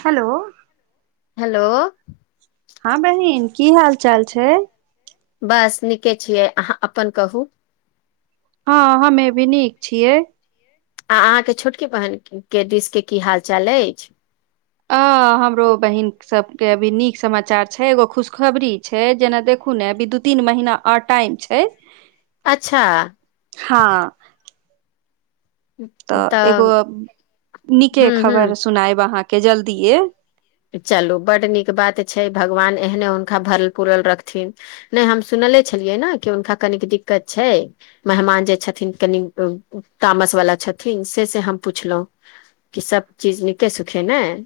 Hello. Hello. हँ बहिन की हाल चाल छै। बस नीके छियै अहाँ अपन कहू। हँ हमे भी नीक छियै। आ अहाँके छोटकी बहिन के दिश के की हाल चाल अछि। अ हमरो बहिन सब के अभी नीक समाचार छै एगो खुशखबरी छै जेना देखु ने अभी दू तीन महीना। आओर टाइम छै। अच्छा। हँ। तऽ एगो नीके हूँ खबर हूँ सुनायब अहाँके जल्दीेये चलू बड नीक बात छै भगवान एहने हुनखा भरल पूरल रखथिन नै हम सुनले छलियै न कि हुनका कनिक दिक्कत छै। मेहमान जे छथिन कनि तामस वला छथिन से से हम पुछलौं कि सब चीज नीके सुखे नाय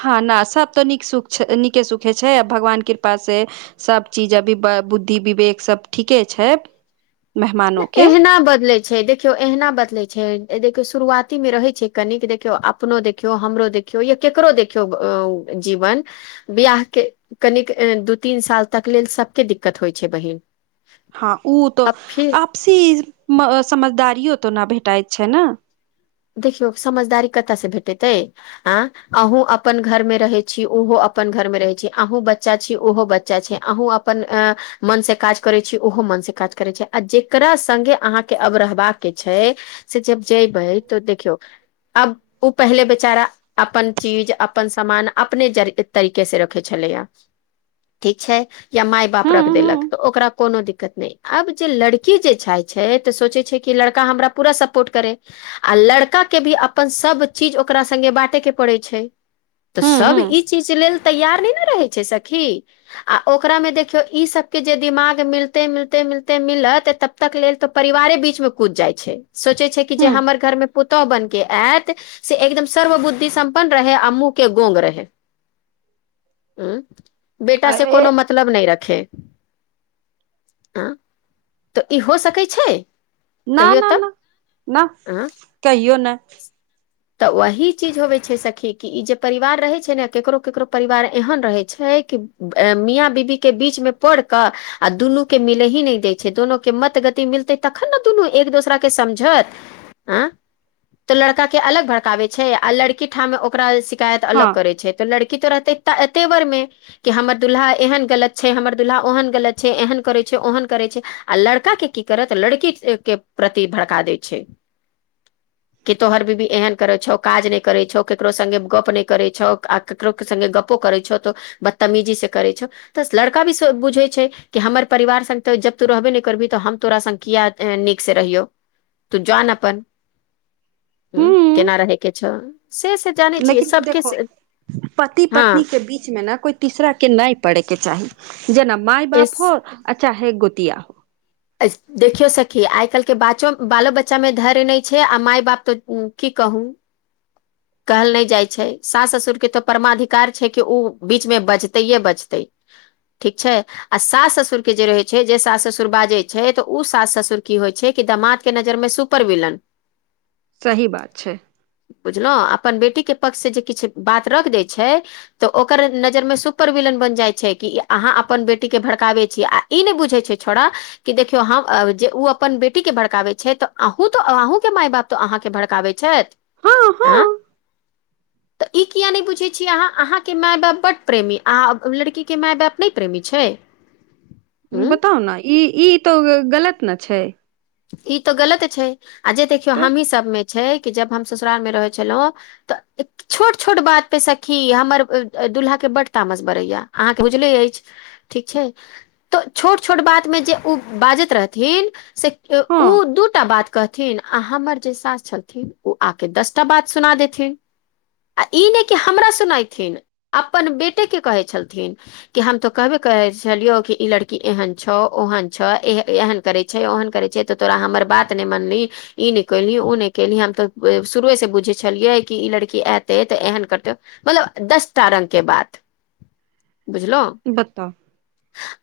हँ ना सब तऽ नीक सुख छै नीके सुखे छै आ भगवान कृपास से सब चीज अभी बुद्धि विवेक सब ठीके छैप एहना बदलै छै देखियौ एहना बदले छै देखियौ शुरुआती मे रहै छै कनिक देखियौ अपनो देखियौ हमरो देख देखियौ या केकरो देखियौ जीवन बियाहके कनिक दू तीन साल तक लेल सबके दिक्कत होइ छै बहिन हँ उ तऽ अब फिर आपसी समझदारियो तऽ ना भेटाइत छै ना देखियौ समझदारी कतय से भेटैतयै आँ अहूँ अपन घर मे रहे छी ओहो अपन घर मे रहे छी अहूँ बच्चा छी ओहो बच्चा छै अहूँ अप अपन आँ मन से काज करै छी ओहो मन से काज करै छै आ जकरा सङ्गे अहाँके अब रहबाके छै से जब जे त देखियौ अब ओ पहले बेचारा अपन चीज अपन सामान अपने जर तरीके से रखै छलैया ठीक छै या माय बाप हूं रख हूं देलक तऽ ओकरा कोनो दिक्कत नै आब जे लड़की जे छै छै तऽ सोचै छै कि लड़का हमरा पूरा सपोर्ट करै आ लड़का के भी अपन सब चीज ओकरा संगे बाटे के पड़े छै तऽ हूं सब हूं ई चीज लेल तैयार नै ने रहै छै सखी आ ओकरामे देखियौ ई सबके जे दिमाग मिलते मिलते मिलते मिलत त तक लेल तऽ परिवारे बीचमे कूद जाइ छै सोचै छै कि जे हूं हमर घरमे पुतहु बनिके आयत से एकदम सर्व बुद्धि सम्पन्न रहै आ मुँह के गोंग रहे हू बेटा से ए कोनो मत मतलब नय रखे हँ तऽ ई हो सकै छै ना कहियो ना तऽ ना ना अ कहियो नय तऽ वही चीज होवे छै सखी कि ई जे परिवार रहै छै नऽ ककरो - केकरो परिवार एहन रहै छै कि ए मिया बीबी केँ बीच मे पर कऽ आ दुनूकेँ मिलही नय दै छै दुनू केँ मत गति मिलतै तखन नऽ दुनू एक दोसरा केँ समझत अ तऽ लड़का केँ अलग भड़काबै छै आ लड़की ठाम ओकरा सि कायत हँ अलग करे छै तऽ लड़की तऽ रहते त - तेवर मे कि हमर दुल्हा एहन गलत छै हमर दुल्हा ओहन गलत छै एहन करै छै ओहन करै छै आ लड़का केँ की करत लड़की केँ प्रति भड़का दै छै की तोहर बीबी एहेन करै छौ काज नच करै छौ ककरो संगे गप नय करै छौ आ ककरो केँ संगे गप्पो करे छो तो बदतमीजी से करे छो तऽ लड़का भी सो बुझे छै कि हमर परिवार संग तऽ जब तो रहबे नय करबही तऽ हम तोरा संग किया ए - नीक से रहियौ तू जान अपन हुँ हूं केना रहै केँ छौ से - से जानै छियै लेकिन सबके देखो पति पत्नी हँ केँ बीच मे नऽ कोइ तीसरा केँ नय पड़ै केँ चाही जेना मााय बाप हो आ चाहे गोतिया हो देखियो सखी आइ काइल केँ बाचो बालो बच्चा मे धर्य नय छै आ माय बाप तऽ की कहू कहल नय जाइ छै सास ससुर केँ तऽ परमाधिकार छै कि उ बीचमे बजतैए बजतै ठीक छै आ सास ससुर केँ जे रहै छै जे सास ससुर बाजै छै तऽ उ सास ससुर की होइ छै कि दमाात केँ नजरमे सु पर विलन सही बात छै बुझलहु अपन बेटी केँ पक्ष से जे किछ बात रख दै छै तऽ ओकर नजर मे सुपर विलन बन जाइ छै कि अहाँ अपन बेटी केँ भड़काबै छी आ ई नय बुझै छै छोड़ा कि देखियौ हम जे उ अपन बेटी केँ भड़काबै छै तऽ अहूँ तऽ अहूँ केँ माय बाप तऽ अहाँकेँ भड़काबै छैथ हँ आँ हँ तऽ ई किया नय बुझै छियै अहाँ अहाँकेँ माय बाप बड्ड प्रेमी अहाँ अ लड़की केँ माय बाप नय प्रेमी छै उं बताउ नऽ ई ई तऽ गलत नऽ छै ई तऽ गलत छै आ जे देखियौ तऽ हमही सभमे छै कि जब हम ससुरालमे रहै छलहुँ तऽ एक छोट - छोट बात पे सखी हमर ए अ दुल्हा केँ बड्ड तामस बरहै यऽ अहाँकेँ बुझले अछि ठीक छै तऽ छोट - छोट बातमे जे उ बाजैत रहथिन से हँ किओ दूटा बात कहथिन आ हमर जे सास छलथिन उ आकेँ दस टा बात सुना देथिन आ ई नय कि हमरा सुनथिन अपन बेटे केँ कहै छलथिन की हम तो कहबे करै छलियो इ लड़की एहन छौ ओहन छौ ए एहन करे छै ओहन करै छै तऽ तोरा हमर बात मय मानलही ई नय केलही उ नय केलही हम तऽ ए शुरूएसँ बुझै छलियै कि ई लड़की ऐतै ऐतै तऽ एहेन करतै मतलब दस टा रंग केँ बात बुझलउ बताउ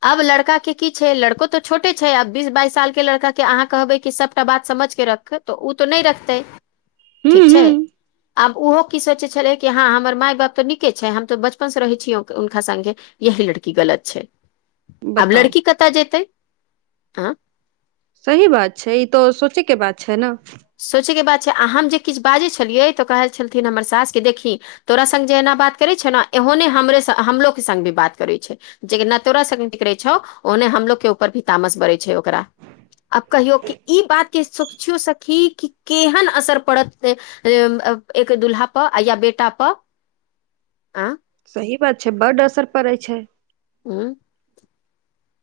अब लड़का केँ की छै लड़को तऽ छोटे छै अब बीस बाइस साल केँ लड़का केँ अहाँ कहबै की सबटा बात समेझ केँ रख उ तो नय रखतै हूं टीक छै हूं आब ओहो की सोचे छलै कि हँ हमर माय बाप तऽ नीके छै हम तऽ बचपन से रहै छी हुनका संगे यही लड़की गलत छै आब बताउ लड़की कतऽ जेतै अ सही बात छै ई तो सोचै केँ बात छै नऽ सोचैके बात छै आ हम जे किछ बाजै छलियै तऽ कहै छलथिन हमर सासके देखी तोरा संग जे एना बात करै छौ ने ओहने हमरे हमलोे संग भी बात करै छै जे न तोरा सब बिगरे छौ ओहने हमलोग के ऊपर भी तामस बरे छै ओकरा आब कहियौ कि ई बात के सोचियौ सखी कि केहन असर पड़त एक दुल्हा पर या बेटा पर सही बात छै बड असर पड़ै छै हूँ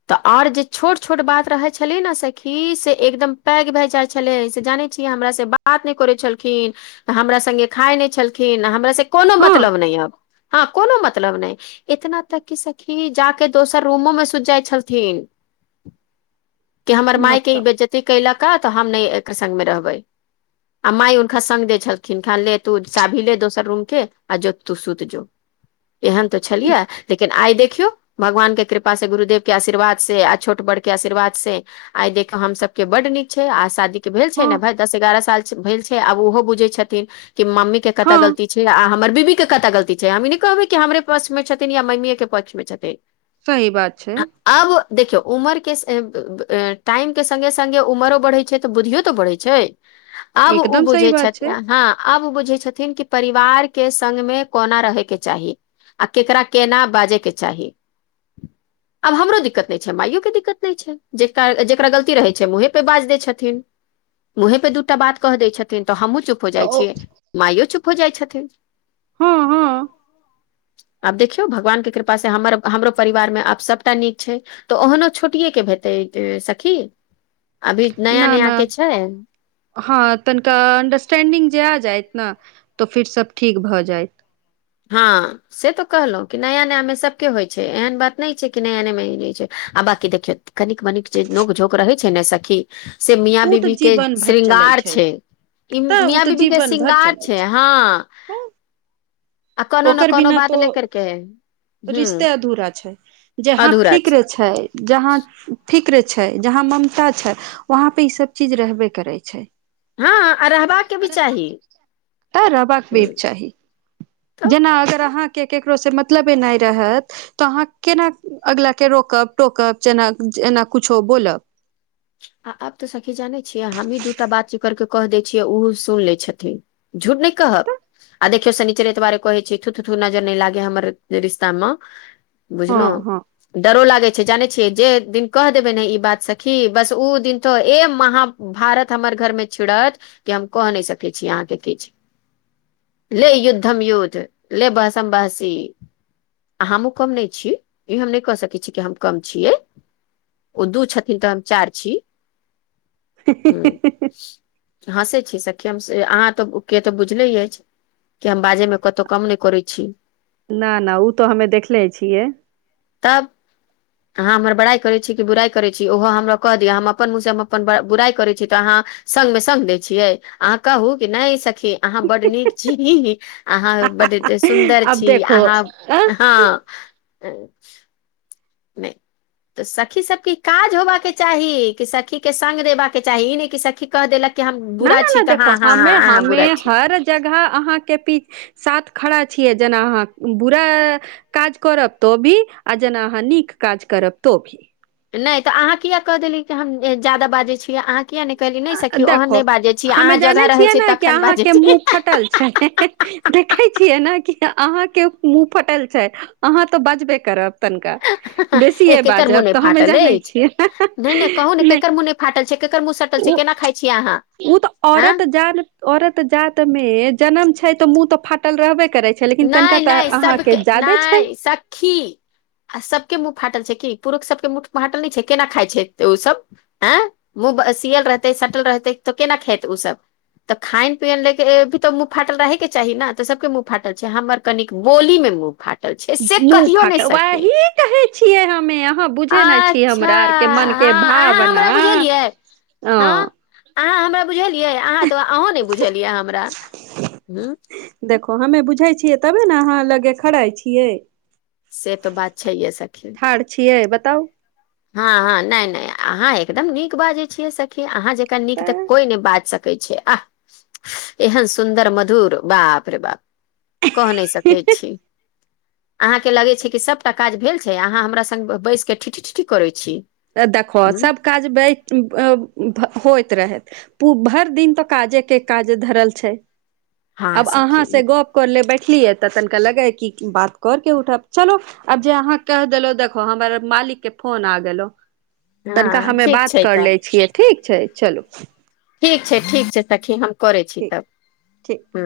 तऽ आर जे छोट छोट बात रहे छले ने सखी से एकदम पैग भए जाय छले से जाने छिऐ बात नय करै छलखिन हमरा संगे खाय नय छलखिन हम से कोनो हँ मतलब नय अब हँ कोनो मतलब नय इतना तक कि सखी जा के दोसर रूमो में सुत जाइ छलथिन कि हमर मायके ही बताउ बेज्ज बेजती कलक तऽ हम ने एकर संग मे रहबै आ माइ हुनका संग द छलखिन ले तू चाभी ले दोसर रूम के आ जोत तू सुत जो एहन ते छलियै लेकिन आइ देखियौ भगवान के कृपा से गुरुदेव के आशीर्वाद से आ छोट बड़ के आशीर्वाद से आइ देख हम सब के बड नीक छै आ शादी भेल छै हँ ने भाय दस एगारह साल भेल छै आब ओहो बुझै छथिन कि मम्मी के कतऽ हँ गलती छै अह हमर बीबी के कता गलती छै हम ई नहि कहबै कि हमरे पक्ष मे छथिन या मम्मीए के पक्ष मे छथिन सही बात छैय आब देखियौ उमर के टाइम के सङ्गे संगे उमरो बढ़ै छै तऽ बुद्धियो तऽ बढ़ैत छै [inaudible] आब उ सही बुझै बात छैथ छै हँ आब बुझै छथिन कि परिवार के संग में कोना रहैके चाही आ केकरा केना बाजे के चाही आब हमरो दिक्कत नय छै माइयो के दिक्कत नहि छै जेकर जेकरा गलती रहै छै मुंहे पे बाज दैय छथिन मुंहे पे दू टा बात कह दै छथिनऽ हमूँ चुप चप हो तऽ जाइ ओ छिय माइयो चुप हो जाइ छथिन हँ हँ आब देखियौ भगवान के कृपा से हमर हमरो परिवार मे आब सब टा नीक छै तऽ ओहनो छोटिये के भेटै सखी अभी नया न नया न के छै हँ तनिका अंडरस्टेंडिंग जे आब जायइत ने तऽ फिर सब ठीक भऽ जायइत हँ से तो कहलहुँ कि नया नयामे सबके होइ छै एहन बात नहि छै कि नया नया हो छै आ बाकी देखियौ कनिक मनिक जे नोक झोक रहै छै ने सखी से मिया ओ तऽ बीबी के जीवन भर चलै श्रृंगार छै ई तऽ ओ मिया तऽ बीबी के जीवन भर शृंगार चलै छै हँ तऽ आ कोनो ने ओकर कोनो बिना बात तो ले करके ह रिश्ते अधूरा छै जहाँ फिक्र छै जहाँ फिक्रे छै छै जहाँ ममता छै वहाँ पे ई सब चीज रहबे करै छै हँ आ रहबाक के भी चाही तऽ रहबाक भी ह चाही तब जेना अगर अहाँके केकरोसँ मतलबे नय रहत तऽ अहाँ केना अगिलाके रोकब टोकब जेना जेना कुछो बोलब आ आब तऽ सखी जानै छियै हमही दू टा बाती करके कऽ दै छियै ओहो सुन लै छथिन झूठ नय कहब आ देखियौ शनिचर ए दुआरे कह छ छी थू थू नजर नहि लागे हमर रिश्ता म बुझलु हँ हँ डरो लागै छै जानै छियै जे दिन कह देबै ने ई बात सखी बस उऽ दिन तो ए महाभारत हमर घर में छिड़त। कि हम कह नै सकै छी अहाँ केँ किछु ले युद्धम युद्ध ले बहसम बहसी हमहुँ कम नै छी ई हम नै कऽ सकै छी कि हम कम छियै। ओ दू छथिन तऽ हम चार छी [inaudible] हँसै छी सखी हम से अहाँ तऽ केँ तऽ बुझले ऐछ केँ हम बाजे में कतो कम नै करै छी। ना ना ओ तऽ हमे देखले छियै। तब [inaudible] अहाँ हमर बड़ाई करै छी कि बुराइ करे छी ओहो हमरा कऽ दिअ हम अपन मुँह से हम अपन ब बुराइ करै छी तऽ अहाँ। संग म संग दै छियै अहाँ कहू कि नें सखी अहाँ बड नीक छी अहाँ बड एतै सुन्दर अब छी देखो अहाँ अ हँ [inaudible] नै तऽ सखी सबकेँ काज होबा केँ चाही कि सखी केँ संग देबा केँ चाही ई नै कि सखी। कह देलक कि हम न बुरा न छी न तऽ हँ हँ हऽहऽ हऽ' बुरा छी। जहाँ अहाँ केँ पी सात खड़ा छियै जेना अहाँ बुरा, काज करब तो भी आ जेना अहाँ नीक काज करब तो भी नै तऽ अहाँ किया कह देली कि हम जे जादा बाजै छीय अहाँ किया नहि कहली नहि आ सखी ओहन देखो नहि बाजै छी हमे अहाँ जानै जगह रहै छियै छै न कि तखन बाजै अहाँकेँ छी मुँह फटल छै देखे छियै न कि अहाँ केँ मुँह फटल छै अहाँ तऽ बजबे करब तनिका बेसी एक एकर मुँह बाजब नहि तऽ हमे फाटल जानै अछि छियै [unintelligible] नहि नहि कहू ने नहि। केकर मुँह फाटल छै केकर मुँह सट उऽ [inaudible] उऽ तऽ औरत जान औरत जात में जन्म छै तऽ मुँह तऽ फाटल रहबे करे नै नै सब केँ नै सखी। आ सब केँ मुँह फाटल छै की पुरुख सब केँ मुँह फाटल नै छै केना खाइ छैथ तऽ ओ सब मुँह सियल रहतेै सटल रहतै तऽ केना खेतै ओ सब। तऽ खायन पियन ले केँ भी तऽ मुँह फाटल रहे केँ चाही न तऽ सब केँ मुँह। फाटल छै हमर कनिक बोली में मुँह फाट मुँह फाट वही कहै छियै हमे अहाँ बुझे नहीं छीयै अच्छा हमरा आर केँ मन। केँ हँ अहाँ भावना हमरा हऽ बुझलियै हँ अहाँ हमरा बुझलियै अहाँ तऽ आहुँ नै बुझलियै हमरा हु देखो हमे बुझै छियै तबे ने अहाँ लगे खरै छियै से तो बात छैहे सखी ठार छियै बताउ हँ हँ नै नें अहाँ एकदम नीक बाजै छीयै सखी अहाँ जेक नीक तऽ कोई नें बाज सक कै छै आह एहन सुन्दर मधुर बाप रे बाप। कह नै सकै तऽ छी [inaudible] अहाँ केँ लगे छै कि सबटा काज भेल छै अहाँ हमरा संग बैस केँ ठिठी ठिठी करै छी। ए देखहो ह सभ काज [unintelligible] होइत रहैत पू भैर दिन तऽ काजे केँ काज धरल छै हँ आब अहाँ सखी से गप कर लऽ बैठलीयै तऽ तनिका लगै है कि बात कर केँ उठब चलो आब जे अहाँ कह देलो देखो हमर मालिक केँ फोन आ गेलो तनिका हँ हमे ठीक बात छै कर ले तब छियै ठीक छै चलू ठीक छै ठीक छै सखी हम करै छी ठीक तब ठीक हू